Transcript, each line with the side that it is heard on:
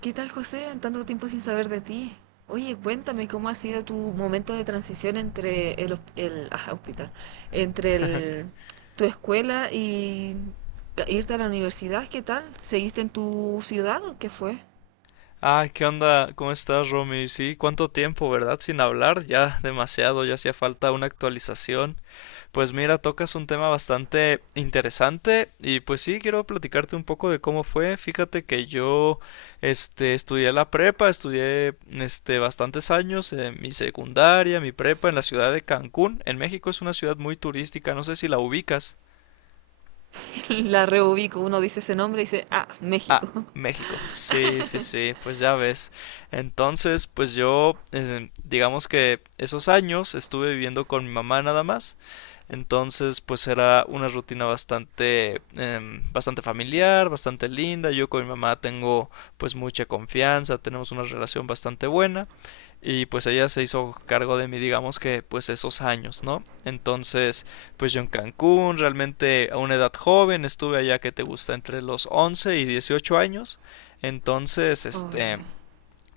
right: ¿Qué tal, José? Tanto tiempo sin saber de ti. Oye, cuéntame cómo ha sido tu momento de transición entre el hospital, entre el- tu escuela y irte a la universidad. ¿Qué tal? ¿Seguiste en tu ciudad o qué fue?
left: Ah, ¿qué onda? ¿Cómo estás, Romy? Sí, cuánto tiempo, ¿verdad? Sin hablar, ya demasiado, ya hacía falta una actualización. Pues mira, tocas un tema bastante interesante y pues sí, quiero platicarte un poco de cómo fue. Fíjate que yo, estudié la prepa, estudié, bastantes años en mi secundaria, mi prepa en la ciudad de Cancún. En México es una ciudad muy turística, no sé si la ubicas.
right: La reubico, uno dice ese nombre y dice, ah,
left: Ah,
right: México.
left: México. Sí, sí, sí, pues ya ves. Entonces, pues yo, digamos que esos años estuve viviendo con mi mamá nada más. Entonces, pues era una rutina bastante, bastante familiar, bastante linda. Yo con mi mamá tengo pues mucha confianza, tenemos una relación bastante buena. Y pues ella se hizo cargo de mí, digamos que pues esos años, ¿no? Entonces, pues yo en Cancún, realmente a una edad joven, estuve allá que te gusta entre los 11 y 18 años. Entonces,
right: Oh, ya,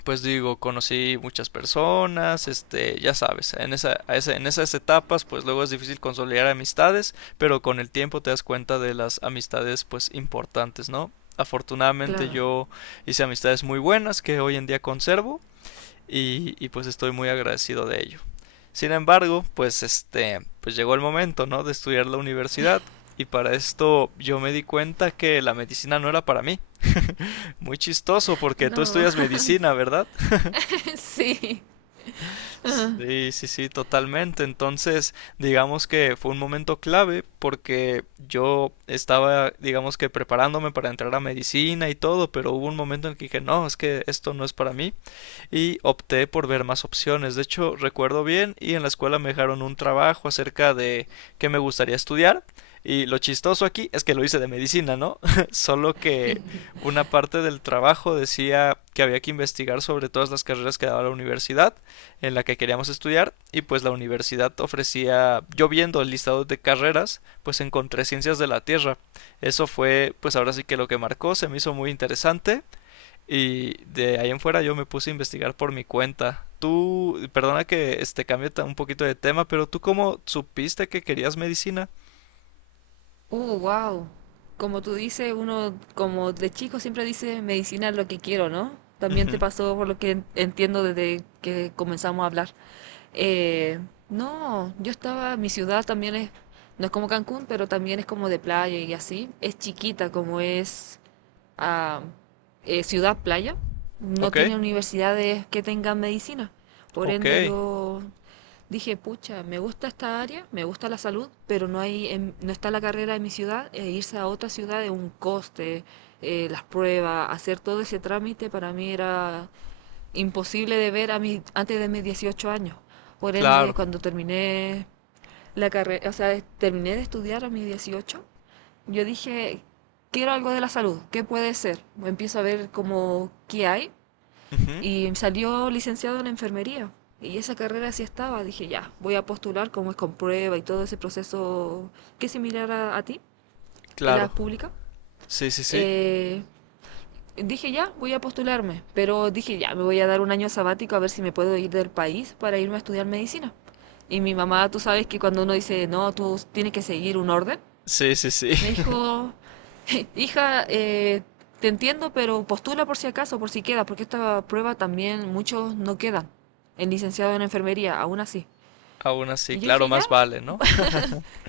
left: pues digo, conocí muchas personas, este, ya sabes, en en esas etapas, pues luego es difícil consolidar amistades, pero con el tiempo te das cuenta de las amistades, pues importantes, ¿no? Afortunadamente
right: claro.
left: yo hice amistades muy buenas que hoy en día conservo y pues estoy muy agradecido de ello. Sin embargo, pues este, pues llegó el momento, ¿no? De estudiar la universidad y para esto yo me di cuenta que la medicina no era para mí. Muy chistoso porque tú
right: No,
left: estudias medicina, ¿verdad?
right: sí.
left: Sí, sí, sí, totalmente. Entonces, digamos que fue un momento clave porque yo estaba, digamos que preparándome para entrar a medicina y todo, pero hubo un momento en que dije, no, es que esto no es para mí y opté por ver más opciones. De hecho, recuerdo bien y en la escuela me dejaron un trabajo acerca de qué me gustaría estudiar. Y lo chistoso aquí es que lo hice de medicina, ¿no? Solo que una parte del trabajo decía que había que investigar sobre todas las carreras que daba la universidad en la que queríamos estudiar y pues la universidad ofrecía, yo viendo el listado de carreras, pues encontré ciencias de la Tierra. Eso fue pues ahora sí que lo que marcó, se me hizo muy interesante y de ahí en fuera yo me puse a investigar por mi cuenta. Tú, perdona que este cambie un poquito de tema, pero tú ¿cómo supiste que querías medicina?
right: Wow. Como tú dices, uno como de chico siempre dice medicina es lo que quiero, ¿no? También te
left: Ujú.
right: pasó por lo que entiendo desde que comenzamos a hablar. Eh, no, yo estaba, mi ciudad también es, no es como Cancún, pero también es como de playa y así. Es chiquita como es ah, ciudad playa. No
left: Ok,
right: tiene universidades que tengan medicina. Por
left: ok,
right: ende, yo dije, pucha, me gusta esta área, me gusta la salud, pero no hay, no está la carrera en mi ciudad, e irse a otra ciudad es un coste, las pruebas, hacer todo ese trámite para mí era imposible de ver a mí antes de mis 18 años. Por ende,
left: claro.
right: cuando terminé la carrera, o sea, terminé de estudiar a mis 18, yo dije, quiero algo de la salud, ¿qué puede ser? Empiezo a ver como qué hay
left: Ujú,
right: y salió licenciado en enfermería. Y esa carrera sí estaba. Dije, ya, voy a postular como es con prueba y todo ese proceso que es similar a ti, en
left: claro.
right: la pública.
left: Sí, sí, sí.
right: Eh, dije, ya, voy a postularme. Pero dije, ya, me voy a dar un año sabático a ver si me puedo ir del país para irme a estudiar medicina. Y mi mamá, tú sabes que cuando uno dice, no, tú tienes que seguir un orden,
left: Sí, sí, sí.
right: me dijo, hija, te entiendo, pero postula por si acaso, por si queda, porque esta prueba también muchos no quedan. El licenciado en enfermería, aún así.
left: Aún así,
right: Y yo
left: claro,
right: dije, ya,
left: más vale, ¿no?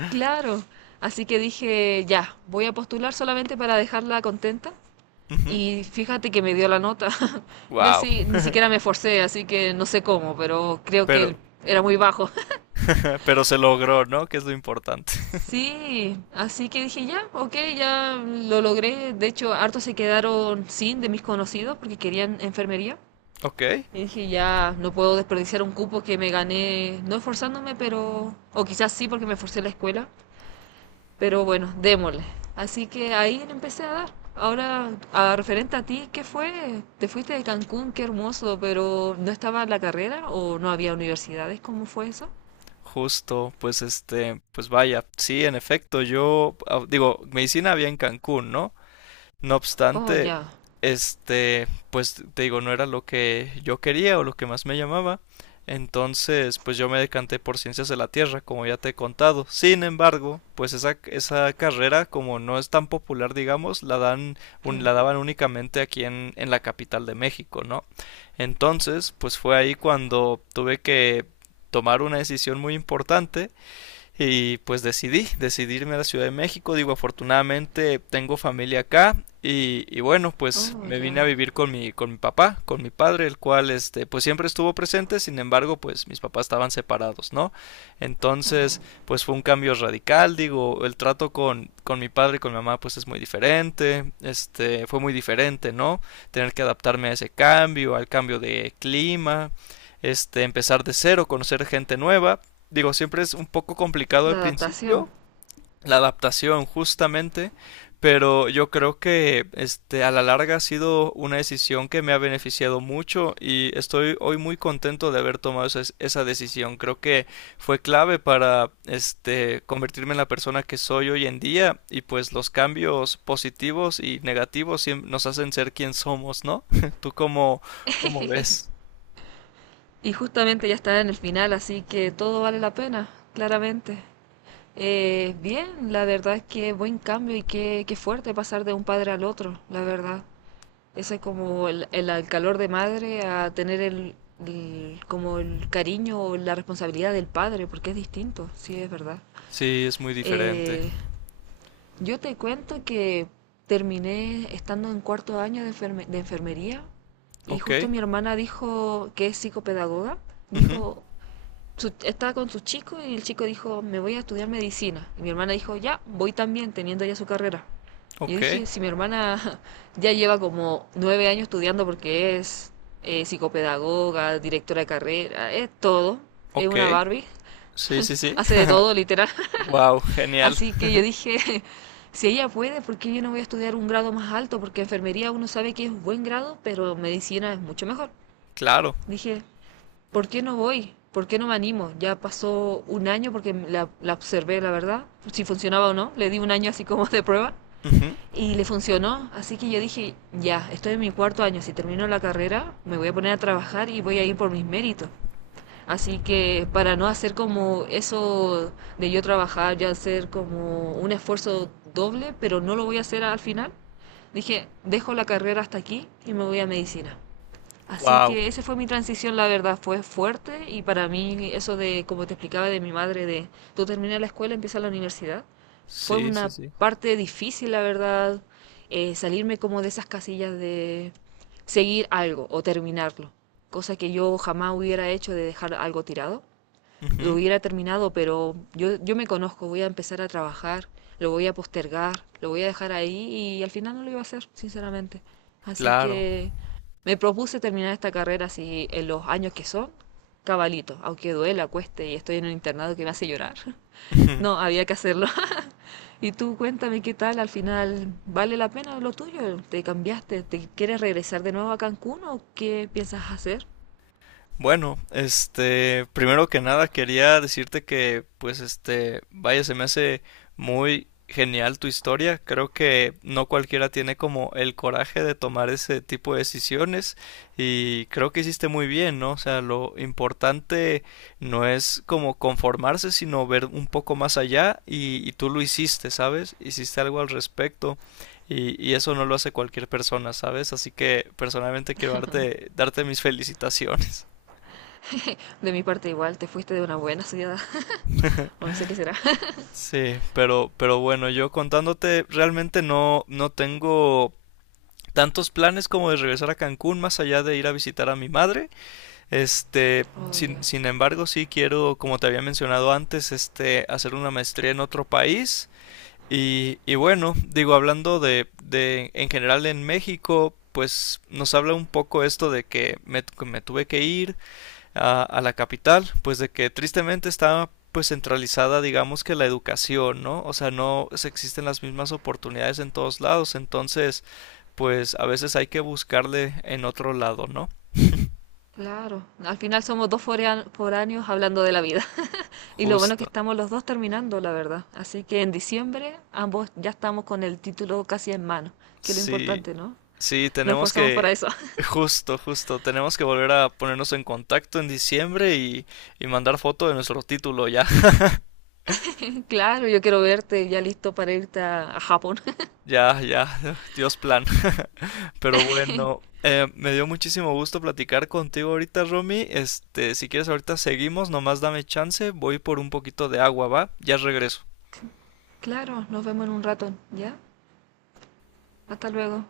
right: claro. Así que dije, ya, voy a postular solamente para dejarla contenta.
left: Ujú.
right: Y fíjate que me dio la nota. Yo
left: Wow.
right: así ni siquiera me esforcé, así que no sé cómo, pero creo
left: Pero,
right: que era muy bajo.
left: pero se logró, ¿no? Que es lo importante.
right: Sí, así que dije ya, ok, ya lo logré. De hecho, hartos se quedaron sin de mis conocidos porque querían enfermería.
left: Ok.
right: Y dije ya, no puedo desperdiciar un cupo que me gané, no esforzándome, pero, o quizás sí porque me esforcé en la escuela, pero bueno, démosle. Así que ahí le empecé a dar. Ahora, a referente a ti, ¿qué fue? Te fuiste de Cancún, qué hermoso, pero ¿no estaba la carrera o no había universidades? ¿Cómo fue eso?
left: Justo, pues este, pues vaya, sí, en efecto, yo ah, digo, medicina había en Cancún, ¿no? No
right: Oh,
left: obstante,
right: ya.
left: este, pues te digo, no era lo que yo quería o lo que más me llamaba. Entonces, pues yo me decanté por ciencias de la Tierra, como ya te he contado. Sin embargo, pues esa carrera, como no es tan popular, digamos, la dan,
right: Claro.
left: la daban únicamente aquí en la capital de México, ¿no? Entonces, pues fue ahí cuando tuve que tomar una decisión muy importante y pues decidí irme a la Ciudad de México. Digo, afortunadamente tengo familia acá. Y bueno, pues
right: Oh,
left: me
right: ya.
left: vine a vivir con mi papá, con mi padre, el cual este, pues siempre estuvo presente, sin embargo, pues mis papás estaban separados, ¿no? Entonces, pues fue un cambio radical, digo, el trato con mi padre y con mi mamá, pues es muy diferente, este, fue muy diferente, ¿no? Tener que adaptarme a ese cambio, al cambio de clima, este, empezar de cero, conocer gente nueva. Digo, siempre es un poco complicado al
right: La adaptación.
left: principio la adaptación justamente, pero yo creo que este a la larga ha sido una decisión que me ha beneficiado mucho y estoy hoy muy contento de haber tomado esa decisión. Creo que fue clave para este convertirme en la persona que soy hoy en día y pues los cambios positivos y negativos nos hacen ser quien somos, ¿no? ¿Tú cómo, cómo ves?
right: Y justamente ya está en el final, así que todo vale la pena, claramente. Bien, la verdad es que buen cambio y qué, qué fuerte pasar de un padre al otro, la verdad. Ese es como el calor de madre a tener como el cariño o la responsabilidad del padre, porque es distinto, sí, es verdad.
left: Sí, es muy diferente.
right: Eh, yo te cuento que terminé estando en cuarto año de enfermería y
left: Ok.
right: justo mi hermana dijo que es psicopedagoga,
left: Ujú,
right: dijo, estaba con su chico y el chico dijo, me voy a estudiar medicina. Y mi hermana dijo, ya, voy también, teniendo ya su carrera. Y yo
left: ok.
right: dije, si mi hermana ya lleva como 9 años estudiando porque es psicopedagoga, directora de carrera, es todo, es
left: Ok,
right: una Barbie,
left: sí, sí, sí.
right: hace de todo, literal.
left: Wow, genial.
right: Así que yo dije, si ella puede, ¿por qué yo no voy a estudiar un grado más alto? Porque enfermería uno sabe que es un buen grado, pero medicina es mucho mejor.
left: Claro.
right: Dije, ¿por qué no voy? ¿Por qué no me animo? Ya pasó un año porque la observé, la verdad, si funcionaba o no. Le di un año así como de prueba y le funcionó. Así que yo dije, ya, estoy en mi cuarto año. Si termino la carrera, me voy a poner a trabajar y voy a ir por mis méritos. Así que para no hacer como eso de yo trabajar, ya hacer como un esfuerzo doble, pero no lo voy a hacer al final, dije, dejo la carrera hasta aquí y me voy a medicina. Así
left: Wow.
right: que esa fue mi transición, la verdad, fue fuerte y para mí eso de, como te explicaba de mi madre, de tú terminas la escuela, empiezas la universidad, fue
left: Sí, sí,
right: una
left: sí.
right: parte difícil, la verdad, salirme como de esas casillas de seguir algo o terminarlo, cosa que yo jamás hubiera hecho de dejar algo tirado lo
left: Ujú.
right: hubiera terminado, pero yo me conozco, voy a empezar a trabajar, lo voy a postergar, lo voy a dejar ahí y al final no lo iba a hacer, sinceramente. Así
left: Claro.
right: que me propuse terminar esta carrera así en los años que son, cabalito, aunque duela, cueste y estoy en un internado que me hace llorar. No, había que hacerlo. Y tú cuéntame qué tal, al final, ¿vale la pena lo tuyo? ¿Te cambiaste? ¿Te quieres regresar de nuevo a Cancún o qué piensas hacer?
left: Bueno, este, primero que nada quería decirte que, pues, este, vaya, se me hace muy genial tu historia. Creo que no cualquiera tiene como el coraje de tomar ese tipo de decisiones y creo que hiciste muy bien, ¿no? O sea, lo importante no es como conformarse, sino ver un poco más allá y tú lo hiciste, ¿sabes? Hiciste algo al respecto y eso no lo hace cualquier persona, ¿sabes? Así que personalmente quiero darte mis felicitaciones.
right: De mi parte igual, te fuiste de una buena ciudad, o no sé qué será.
left: Sí, pero bueno, yo contándote, realmente no tengo tantos planes como de regresar a Cancún, más allá de ir a visitar a mi madre. Este,
right: Oye,
left: sin embargo, sí quiero, como te había mencionado antes, este, hacer una maestría en otro país. Y bueno, digo, hablando de en general en México, pues nos habla un poco esto de que me tuve que ir, a la capital, pues de que tristemente está pues centralizada digamos que la educación, ¿no? O sea, no se existen las mismas oportunidades en todos lados, entonces pues a veces hay que buscarle en otro lado, ¿no?
right: claro. Al final somos dos foráneos hablando de la vida. Y lo bueno es que
left: Justo.
right: estamos los dos terminando, la verdad. Así que en diciembre ambos ya estamos con el título casi en mano, que es lo
left: Sí,
right: importante, ¿no?
left: sí,
right: Nos
left: tenemos
right: esforzamos para
left: que.
right: eso.
left: Justo, justo. Tenemos que volver a ponernos en contacto en diciembre y mandar foto de nuestro título ya.
right: Claro, yo quiero verte ya listo para irte a Japón.
left: Ya, ya, Dios plan. Pero bueno, me dio muchísimo gusto platicar contigo ahorita, Romy. Este, si quieres ahorita seguimos, nomás dame chance, voy por un poquito de agua, ¿va? Ya regreso.
right: Claro, nos vemos en un rato, ¿ya? Hasta luego.